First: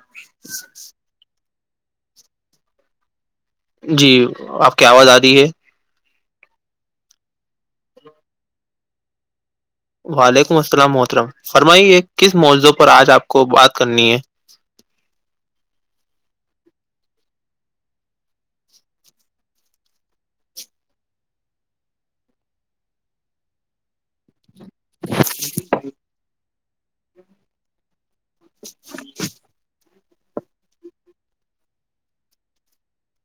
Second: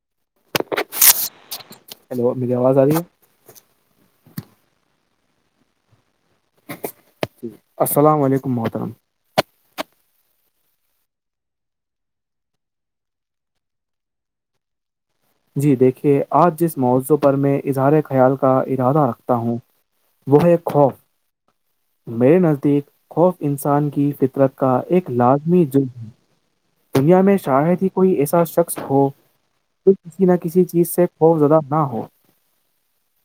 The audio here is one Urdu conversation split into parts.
چ ہیلو میری آواز آی ہے جی آپ کی آواز آ رہی ہے ج السلام علیکم محترم وعلیکم السلام محترم فرمائیے کس موضوع پر آج آپ کو بات کرنی ہے جی دیکھیے آج جس موضوع پر میں اظہار خیال کا ارادہ رکھتا ہوں وہ ہے خوف میرے نزدیک خوف انسان کی فطرت کا ایک لازمی جم دنیا میں شاید ہی کوئی ایسا شخص ہو کسی نہ کسی چیز سے خوف زدہ نہ ہو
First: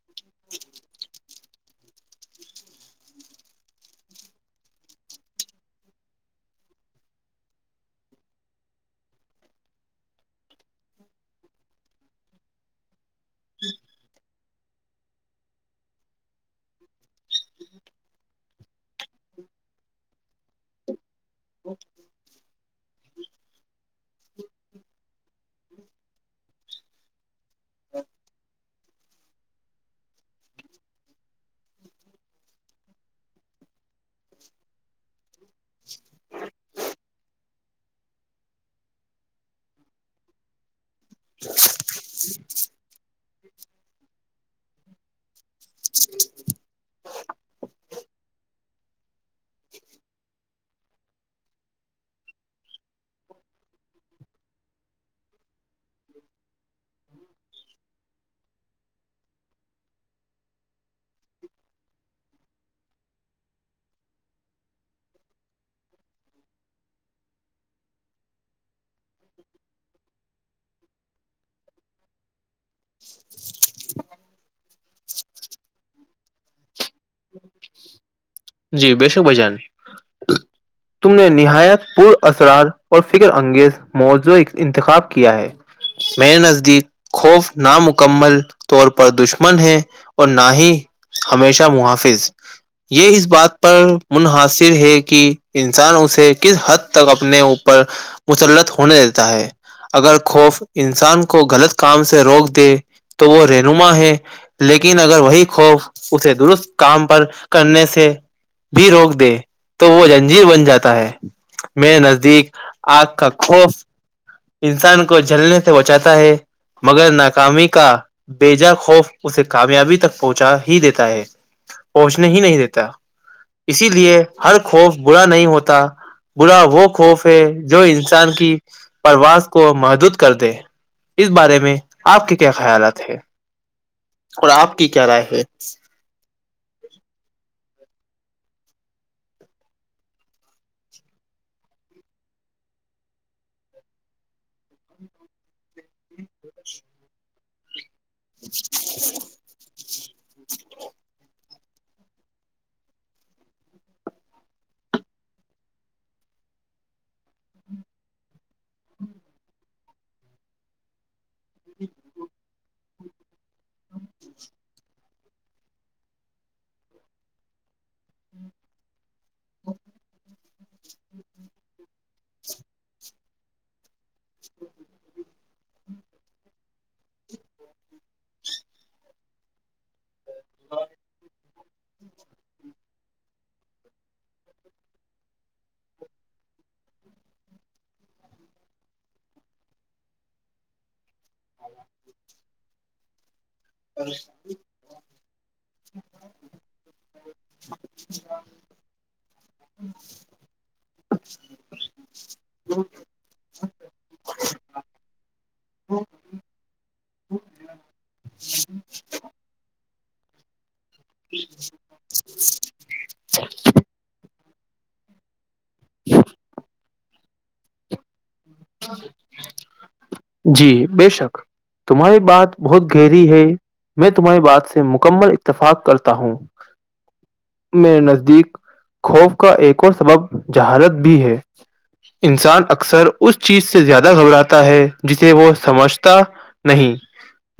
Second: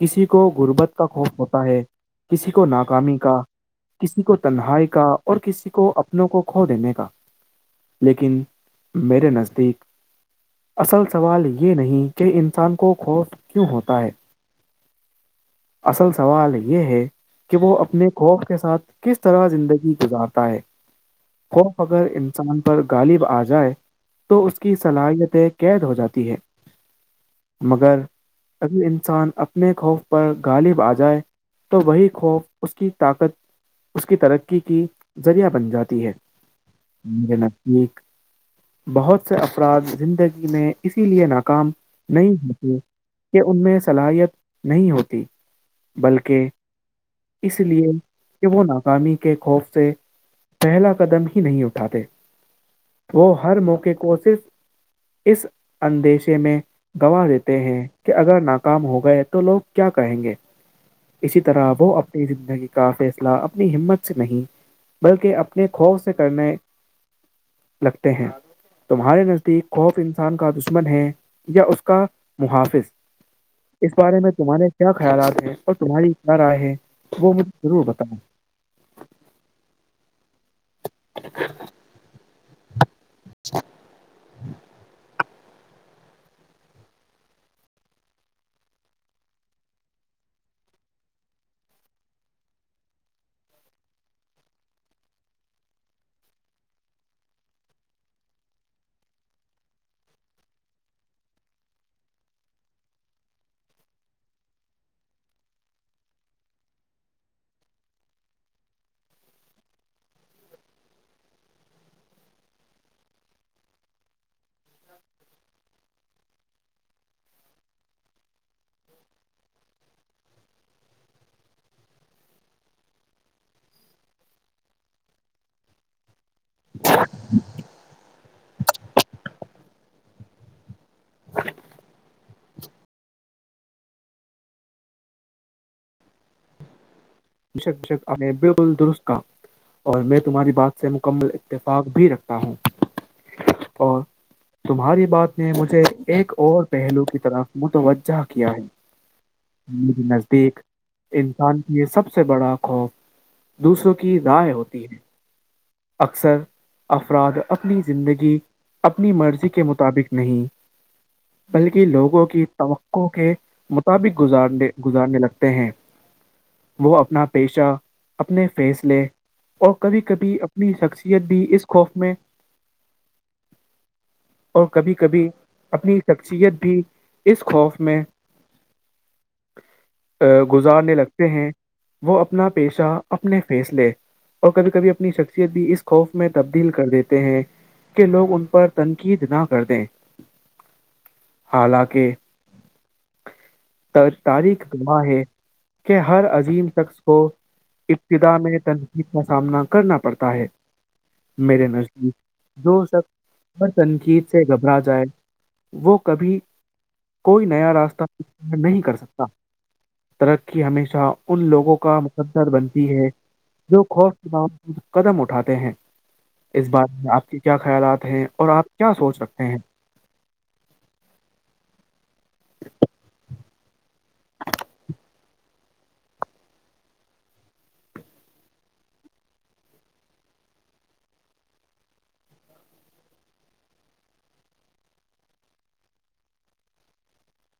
کسی کو غربت کا خوف ہوتا ہے کسی کو ناکامی کا کسی کو تنہائی کا اور کسی کو اپنوں کو کھو دینے کا لیکن میرے نزدیک اصل سوال یہ نہیں کہ انسان کو خوف کیوں ہوتا ہے اصل سوال یہ ہے کہ وہ اپنے خوف کے ساتھ کس طرح زندگی گزارتا ہے خو اگر انسان غالب آ جائے تو اس کی صلاحیتیں قید ہو جاتی ہیں مگر اگر انسان اپنے خوف پر غالب آ جائے تو وہی خوف اس کی طاقت اس کی ترقی کی ذریعہ بن جاتی ہے ایک بہت سے افراد زندگی میں اسی لیے ناکام نہیں ہوتے کہ ان میں صلاحیت نہیں ہوتی بلکہ اس لیے کہ وہ ناکامی کے خوف سے پہلا قدم ہی نہیں اٹھاتے وہ ہر موقع کو صرف اس اندیشے میں گواہ دیتے ہیں کہ اگر ناکام ہو گئے تو لوگ کیا کہیں گے اسی طرح وہ اپنی زندگی کا فیصلہ اپنی ہمت سے نہیں بلکہ اپنے خوف سے کرنا لگتے ہیں تمہارے نزدیک خوف انسان کا دشمن ہے یا اس کا محافظ اس بارے میں تمہارے کیا خیالات ہیں اور تمہاری کیا رائے ہے وہ مجھے ضرور بتاائؤ جی بے شک بھجان تم نے نہایت پور اثرات اور فکر انگیز موضوع انتخاب کیا ہے میرے نزدیک خوف نامکمل طور پر دشمن ہے اور نہ ہی ہمیشہ محافظ یہ اس بات پر منحصر ہے کہ انسان اسے کس حد تک اپنے اوپر مسلط ہونے دیتا ہے اگر خوف انسان کو غلط کام سے روک دے تو وہ رہنما ہے لیکن اگر وہی خوف اسے درست کام پر کرنے سے بھی روک دے تو وہ جنجیر بن جاتا ہے میرے نزدیک آگ کا خوف انسان کو جلنے سے وہچاتا ہے [unintelligible] مگر ناکامی کا بےجا خوف اسے کامیابی تک پہنچا ہی دیتا ہے پہنچنے ہی نہیں دیتا اسی لیے ہر خوف برا نہیں ہوتا برا وہ خوف ہے جو انسان کی پرواز کو محدود کر دے اس بارے میں آپ کے کیا خیالات ہے اور آپ کی کیا رائے ہے بشک بشک بالکل درست کا [inaudible] اور میں تمہاری بات سے مکمل اتفاق بھی رکھتا ہوں اور تمہاری بات نے مجھے ایک اور پہلو کی طرف متوجہ کیا ہے ج [inaudible] نزدیک انسان کے سب سے بڑا خوف دوسروں کی دائیں ہوتی ہے [unintelligible] اکثر افراد اپنی زندگی اپنی مرضی کے مطابق نہیں بلکہ لوگوں کی توقع کے مطابق گزارنے گزارنے لگتے ہیں وہ اپنا پیشہ اپنے فیصلے اور کبھی کبھی اپنی شخصیت بھی اس خوف میں [inaudible] اور کبھی کبھی اپنی شخصیت بھی اس خوف میں [inaudible] ا گزارنے لگتے ہیں وہ اپنا پیشہ اپنے فیصلے اور کبھی کبھی اپنی شک بھی اس خوف میں تبدیل کر دیتے ہیں کہ لوگ ان پر تنقید نہ کر دیں حالانکہ تاریخ دعاں ہے کہ ہر عظیم شخص کو [inaudible] ابتدا میں تنقید کا سامنا کرنا پڑتا ہے میرے نزدیک جو شخص بر تنقید سے گھبرا جائے وہ کبھی کوئی نیا راستہ نہیں کر سکتا ترقی ہمیشہ ان لوگوں کا مقدر بنتی ہے جو خوف قدم اٹھاتے ہیں اس بارے میں آپ کے کیا خیالات ہیں اور آپ کیا سوچ رکھتے ہیں جی بے شک تمہاری بات بہت گہری ہے میں تمہاری بات سے مکمل اتفاق کرتا ہوں میں نزدیک خوف کا ایک اور سبب جہالت بھی ہے انسان اکثر اس چیز سے زیادہ گھبراتا ہے جسے وہ سمجھتا نہیں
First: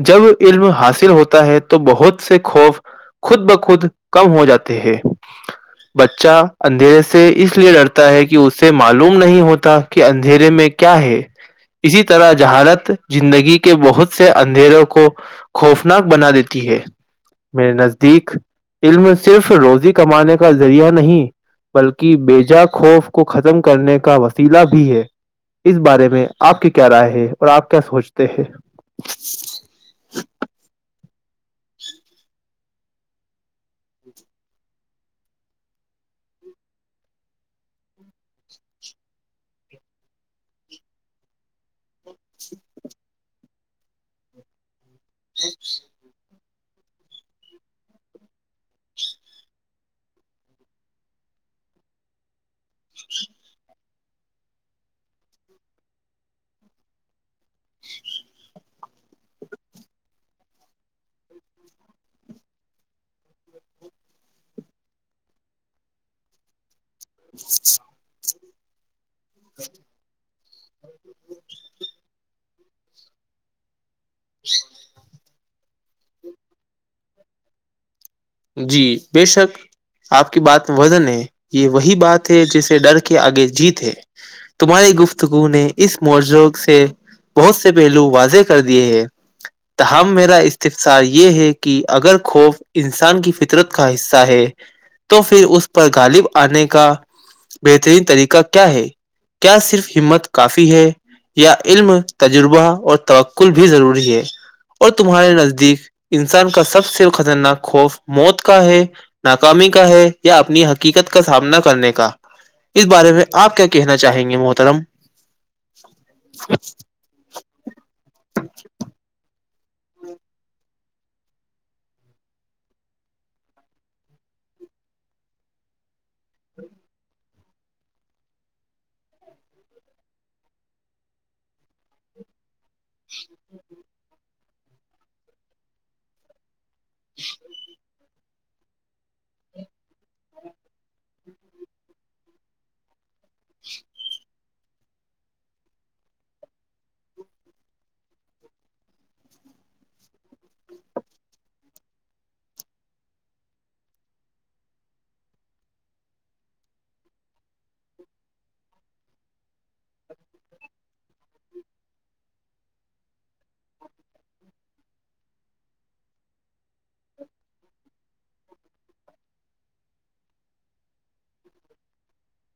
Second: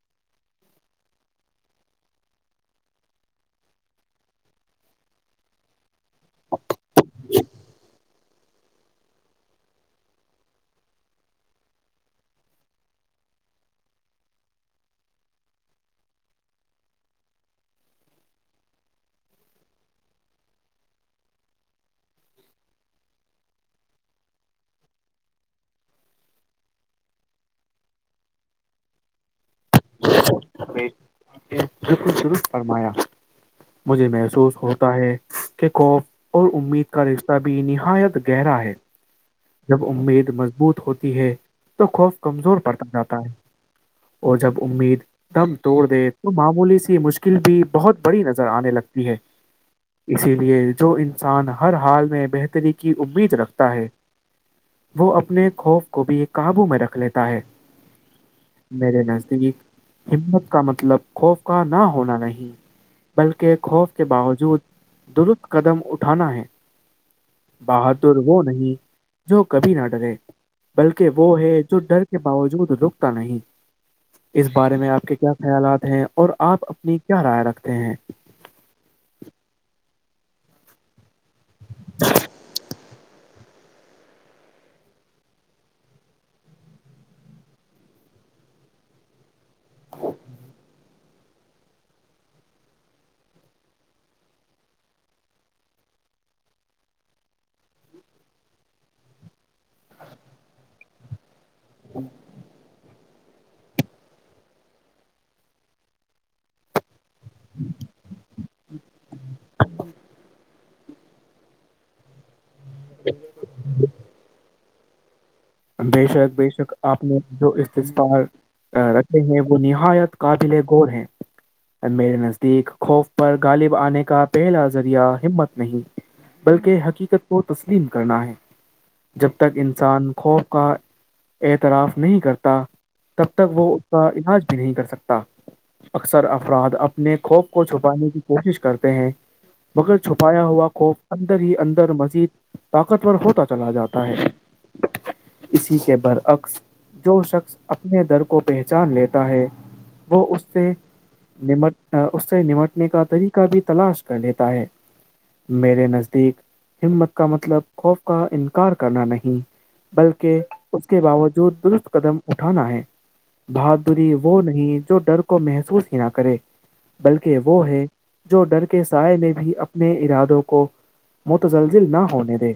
جب علم حاصل ہوتا ہے تو بہت سے خوف خود بخود کم ہو جاتے ہیں بچہ اندھیرے سے اس لیے ڈرتا ہے کہ اسے معلوم نہیں ہوتا کہ دھیرے میں کیا ہے اسی طرح جہارت زندگی کے بہت سے اندھیروں کو خوفناک بنا دیتی ہے میرے نزدیک علم صرف روزی کمانے کا ذریعہ نہیں بلکہ بیےجا خوف کو ختم کرنے کا وسیلہ بھی ہے اس بارے میں آپ کی کیا رائے ہے اور آپ کیا سوچتے ہیں رخ فرمایا مجھے محسوس ہوتا ہے کہ خوف اور امید کا رشتہ بھی نہایت گہرا ہے جب امید مضبوط ہوتی ہے تو خوف کمزور پڑتا جاتا ہے اور جب امید دم توڑ تو معمولی سی مشکل بھی بہت بڑی نظر آنے لگتی ہے اسی لیے جو انسان ہر حال میں بہتری کی امید رکھتا ہے وہ اپنے خوف کو بھی قابو میں رکھ لیتا ہے میرے نزدیک ہمت کا مطلب خوف کا نہ ہونا نہیں بلکہ خوف کے باوجود درست قدم اٹھانا ہے بہادر وہ نہیں جو کبھی نہ ڈرے بلکہ وہ ہے جو ڈر کے باوجود رکتا نہیں اس بارے میں آپ کے کیا خیالات ہیں اور آپ اپنی کیا رائے رکھتے ہیں جی بے شک آپ کی بات وزن ہے یہ وہی بات ہے جسے ڈر کے آگے جیت ہے تمہاریے گفتگو نے اس معجروق سے بہت سے پہلو واضح کر دیے ہیں ت ہم میرا استفصا یہ ہے کہ اگر خوف ان سان کی فطرت کا حصہ ہے تو پھر اس پر غالب آنے کا بہترین طریقہ کیا ہے کیا صرف ہمت کافی ہے یا علم تجربہ اور توقل بھی ضروری ہے اور تمہارے نزدیک انسان کا سب سے خطرناک خوف موت کا ہے ناکامی کا ہے یا اپنی حقیقت کا سامنا کرنے کا اس بارے میں آپ کیا کہنا چاہیں گے محترم بےشک آپ نے جو استال رکھے ہیں وہ نہایت قابل گوور ہیں میرے نزدیک خوف پر غالب آنے کا پہلا ذریعہ ہمت نہیں بلکہ حقیقت کو تسلیم کرنا ہے جب تک انسان خوف کا اعتراف نہیں کرتا تب تک وہ اس کا علاج بھی نہیں کر سکتا اکثر افراد اپ اپنے خوپ کو چھپانے کی کوشش کرتے ہیں مگر چھپایا ہوا خوف اندر ہی اندر مزید طاقتور ہوتا چلا جاتا ہے اسی کے برعکس جو شخص اپنے در کو پہچان لیتا ہے وہ اس سے نمٹ اس سے نمٹنے کا طریقہ بھی تلاش کر لیتا ہے میرے نزدیک ہمت کا مطلب خوف کا انکار کرنا نہیں بلکہ اس کے باوجود درست قدم اٹھانا ہے بہادری وہ نہیں جو ڈر کو محسوس ہی نہ کرے بلکہ وہ ہے جو ڈر کے سائے نے بھی اپنے ارادوں کو متزلزل نہ ہونے دے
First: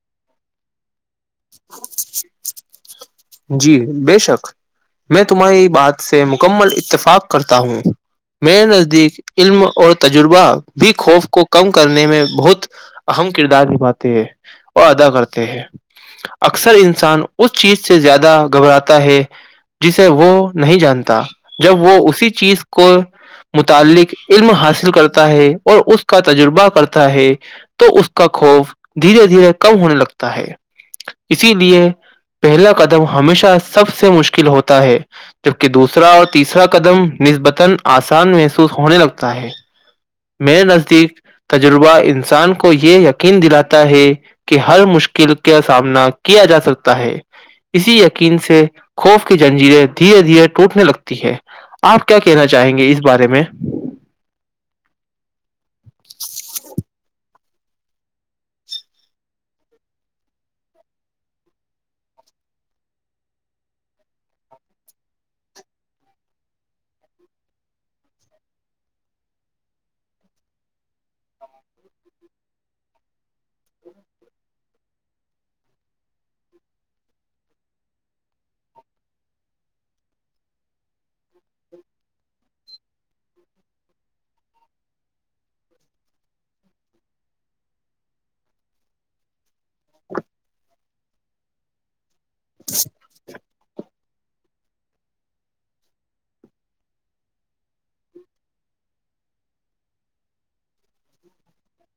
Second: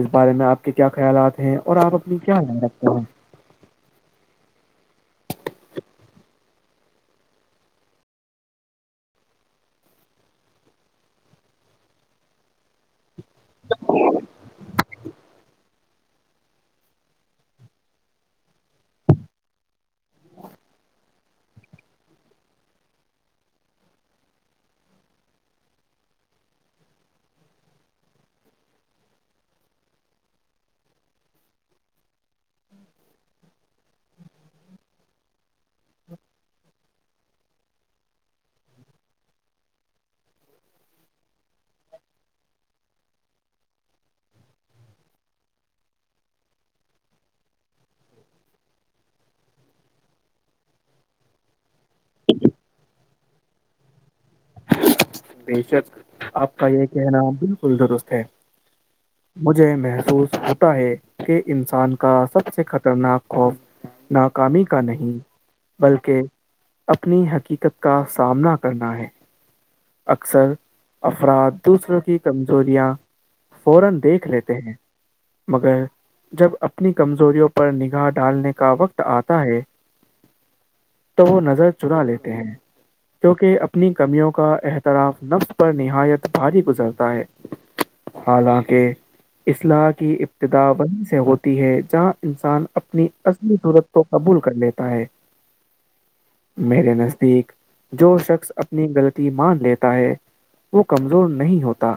اس بارے میں آپ کے کیا خیالات ہیں ہے اور آپ اپنی کیا نان رکھتے ہیں جی بے شک میں تمہاری بات سے مکمل اتفاق کرتا ہوں میرے نزدیک علم اور تجربہ بھی خوف کو کم کرنے میں بہت اہم کردار نھاتے ہیں اور ادا کرتے ہیں اکثر انسان اس چیز سے زیادہ گھبراتا ہے جسے وہ نہیں جانتا جب وہ اسی چیز کو متعلق علم حاصل کرتا ہے اور اس کا تجربہ کرتا ہے تو اس کا خوف دھیرے دھیرے کم ہونے لگتا ہے اسی لیے پہلا قدم ہمیشہ سب سے مشکل ہوتا ہے جبکہ دوسرا اور تیسرا قدم نسبتا اسان محسوس ہونے لگتا ہے میرے نزدیک تجربہ انسان کو یہ یقین دلاتا ہے کہ ہر مشکل کا سامنا کیا جا سکتا ہے اسی یقین سے خوف کی جنجیریں دھیرے دھیرے ٹوٹنے لگتی ہے آپ کیا کہنا چاہیں گے اس بارے میں بےشک آپ کا یہ کہنا بالکل درست ہے مجھے محسوس ہوتا ہے کہ انسان کا سب سے خطرناک خوف ناکامی کا نہیں بلکہ اپنی حقیقت کا سامنا کرنا ہے اکثر افراد دوسروں کی کمزوریاں فورا دیکھ لیتے ہیں مگر جب اپنی کمزوریوں پر نگاہ ڈالنے کا وقت آتا ہے تو وہ نظر چنا لیتے ہیں کیونکہ اپنی کمیوں کو کا احتراف نفس پر نہایت بھاری گزرتا ہے حالانکہ اصلاح کی ابتدا وہیں سے ہوتی ہے جہاں انسان اپنی اصلی صورت کو قبول کر لیتا ہے میرے نزدیک جو شخص اپنی غلط مان لیتا ہے وہ کمزور نہیں ہوتا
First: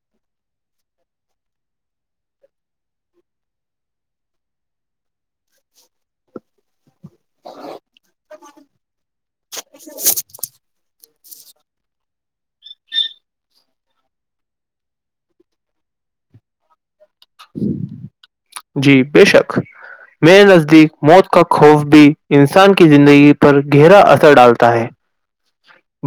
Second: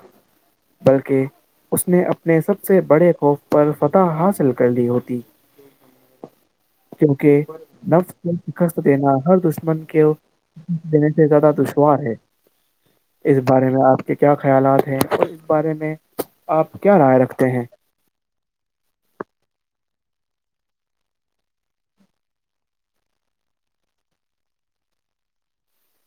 بلکہ اس نے اپنے سب سے بڑے خوف پر فتح حاصل کر لی ہوتی [inaudible] کیونکہ نفکھست دینا ہر دشمن کے جنے ٹھیکا تھا تج ہے اس بارے میں آپ کے کیا خیالات ہیں اس بارے میں آپ کیا رائے رکھتے ہیں جی بے شک میرے نزدیک موت کا خوف بھی انسان کی زندگی پر گہرا اثر ڈالتا ہے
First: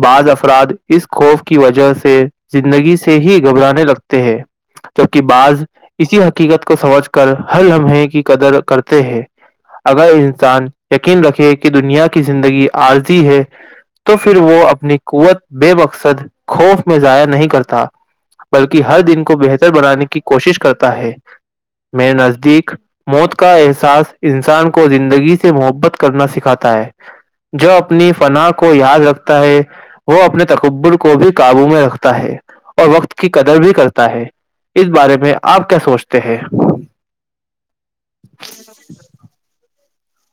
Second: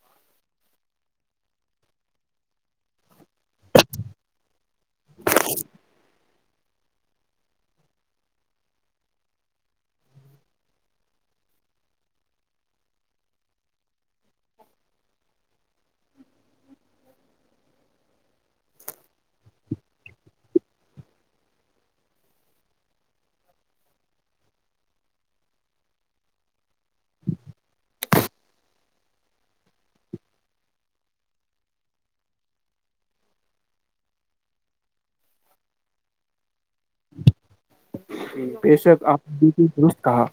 بعض افراد اس خوف کی وجہ سے زندگی سے سے ہی گھبرانے لگتے ہیں جبکہ بعض اسی حقیقت کو سمجھ کر کر ہل لمحے کی قدر کرتے ہیں اگر انسان یقین رکھے کہ دنیا کی زندگی عارضی ہے تو پھر وہ اپنی قوت بے مقصد خوف میں ضائع نہیں کرتا بلکہ ہر دن کو بہتر بنانے کی کوشش کرتا ہے میںیر نزدیک موت کا احساس انسان کو زندگی سے محبت کرنا سکھاتا ہے جو اپنی فنا کو یاد رکھتا ہے وہ اپنے تقبر کو بھی قابو میں رکھتا ہے اور وقت کی قدر بھی کرتا ہے اس بارے میں آپ کیا سوچتے ہیں بےشک آپ نے درست کہا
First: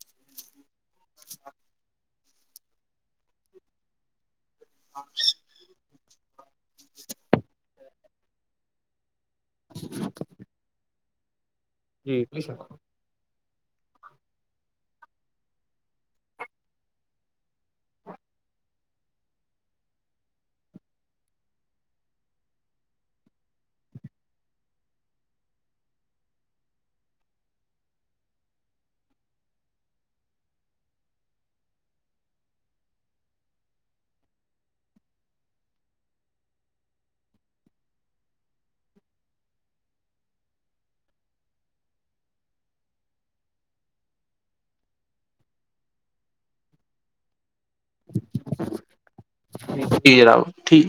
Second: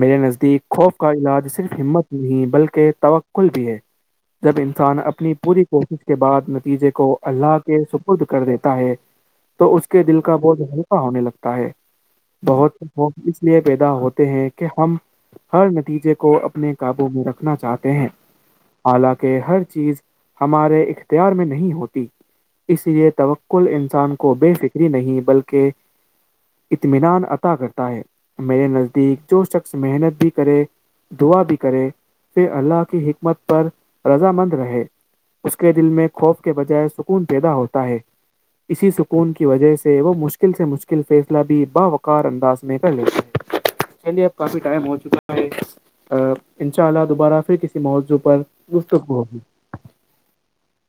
میرے نزدیک خوف کا علاج صرف ہمت نہیں بلکہ توکل بھی ہے جب انسان اپنی پوری کوشش کے بعد نتیجے کو اللہ کے سپرد کر دیتا ہے تو اس کے دل کا بہت ہلکا ہونے لگتا ہے بہت خو اس لیے پیدا ہوتے ہیں کہ ہم ہر نتیجے کو اپنے قابو میں رکھنا چاہتے ہیں حالانکہ ہر چیز ہمارے اختیار میں نہیں ہوتی اس لیے توکل انسان کو بے فکری نہیں بلکہ اطمینان عطا کرتا ہے میرے نزدیک جو شخص محنت بھی کرے دعا بھی کرے پھر اللہ کی حکمت پر رض مند رہے اس کے دل میں خوف کے بجائے سکون پیدا ہوتا ہے اسی سکون کی وجہ سے وہ مشکل سے مشکل فیس بی باوکار انداز میں چلیے اب کافی ٹائم ہو چکا ہے ان شاء اللہ دوبارہ پھر موضع پر گفتگ ہو ہوگی جی جنااؤ ٹھیک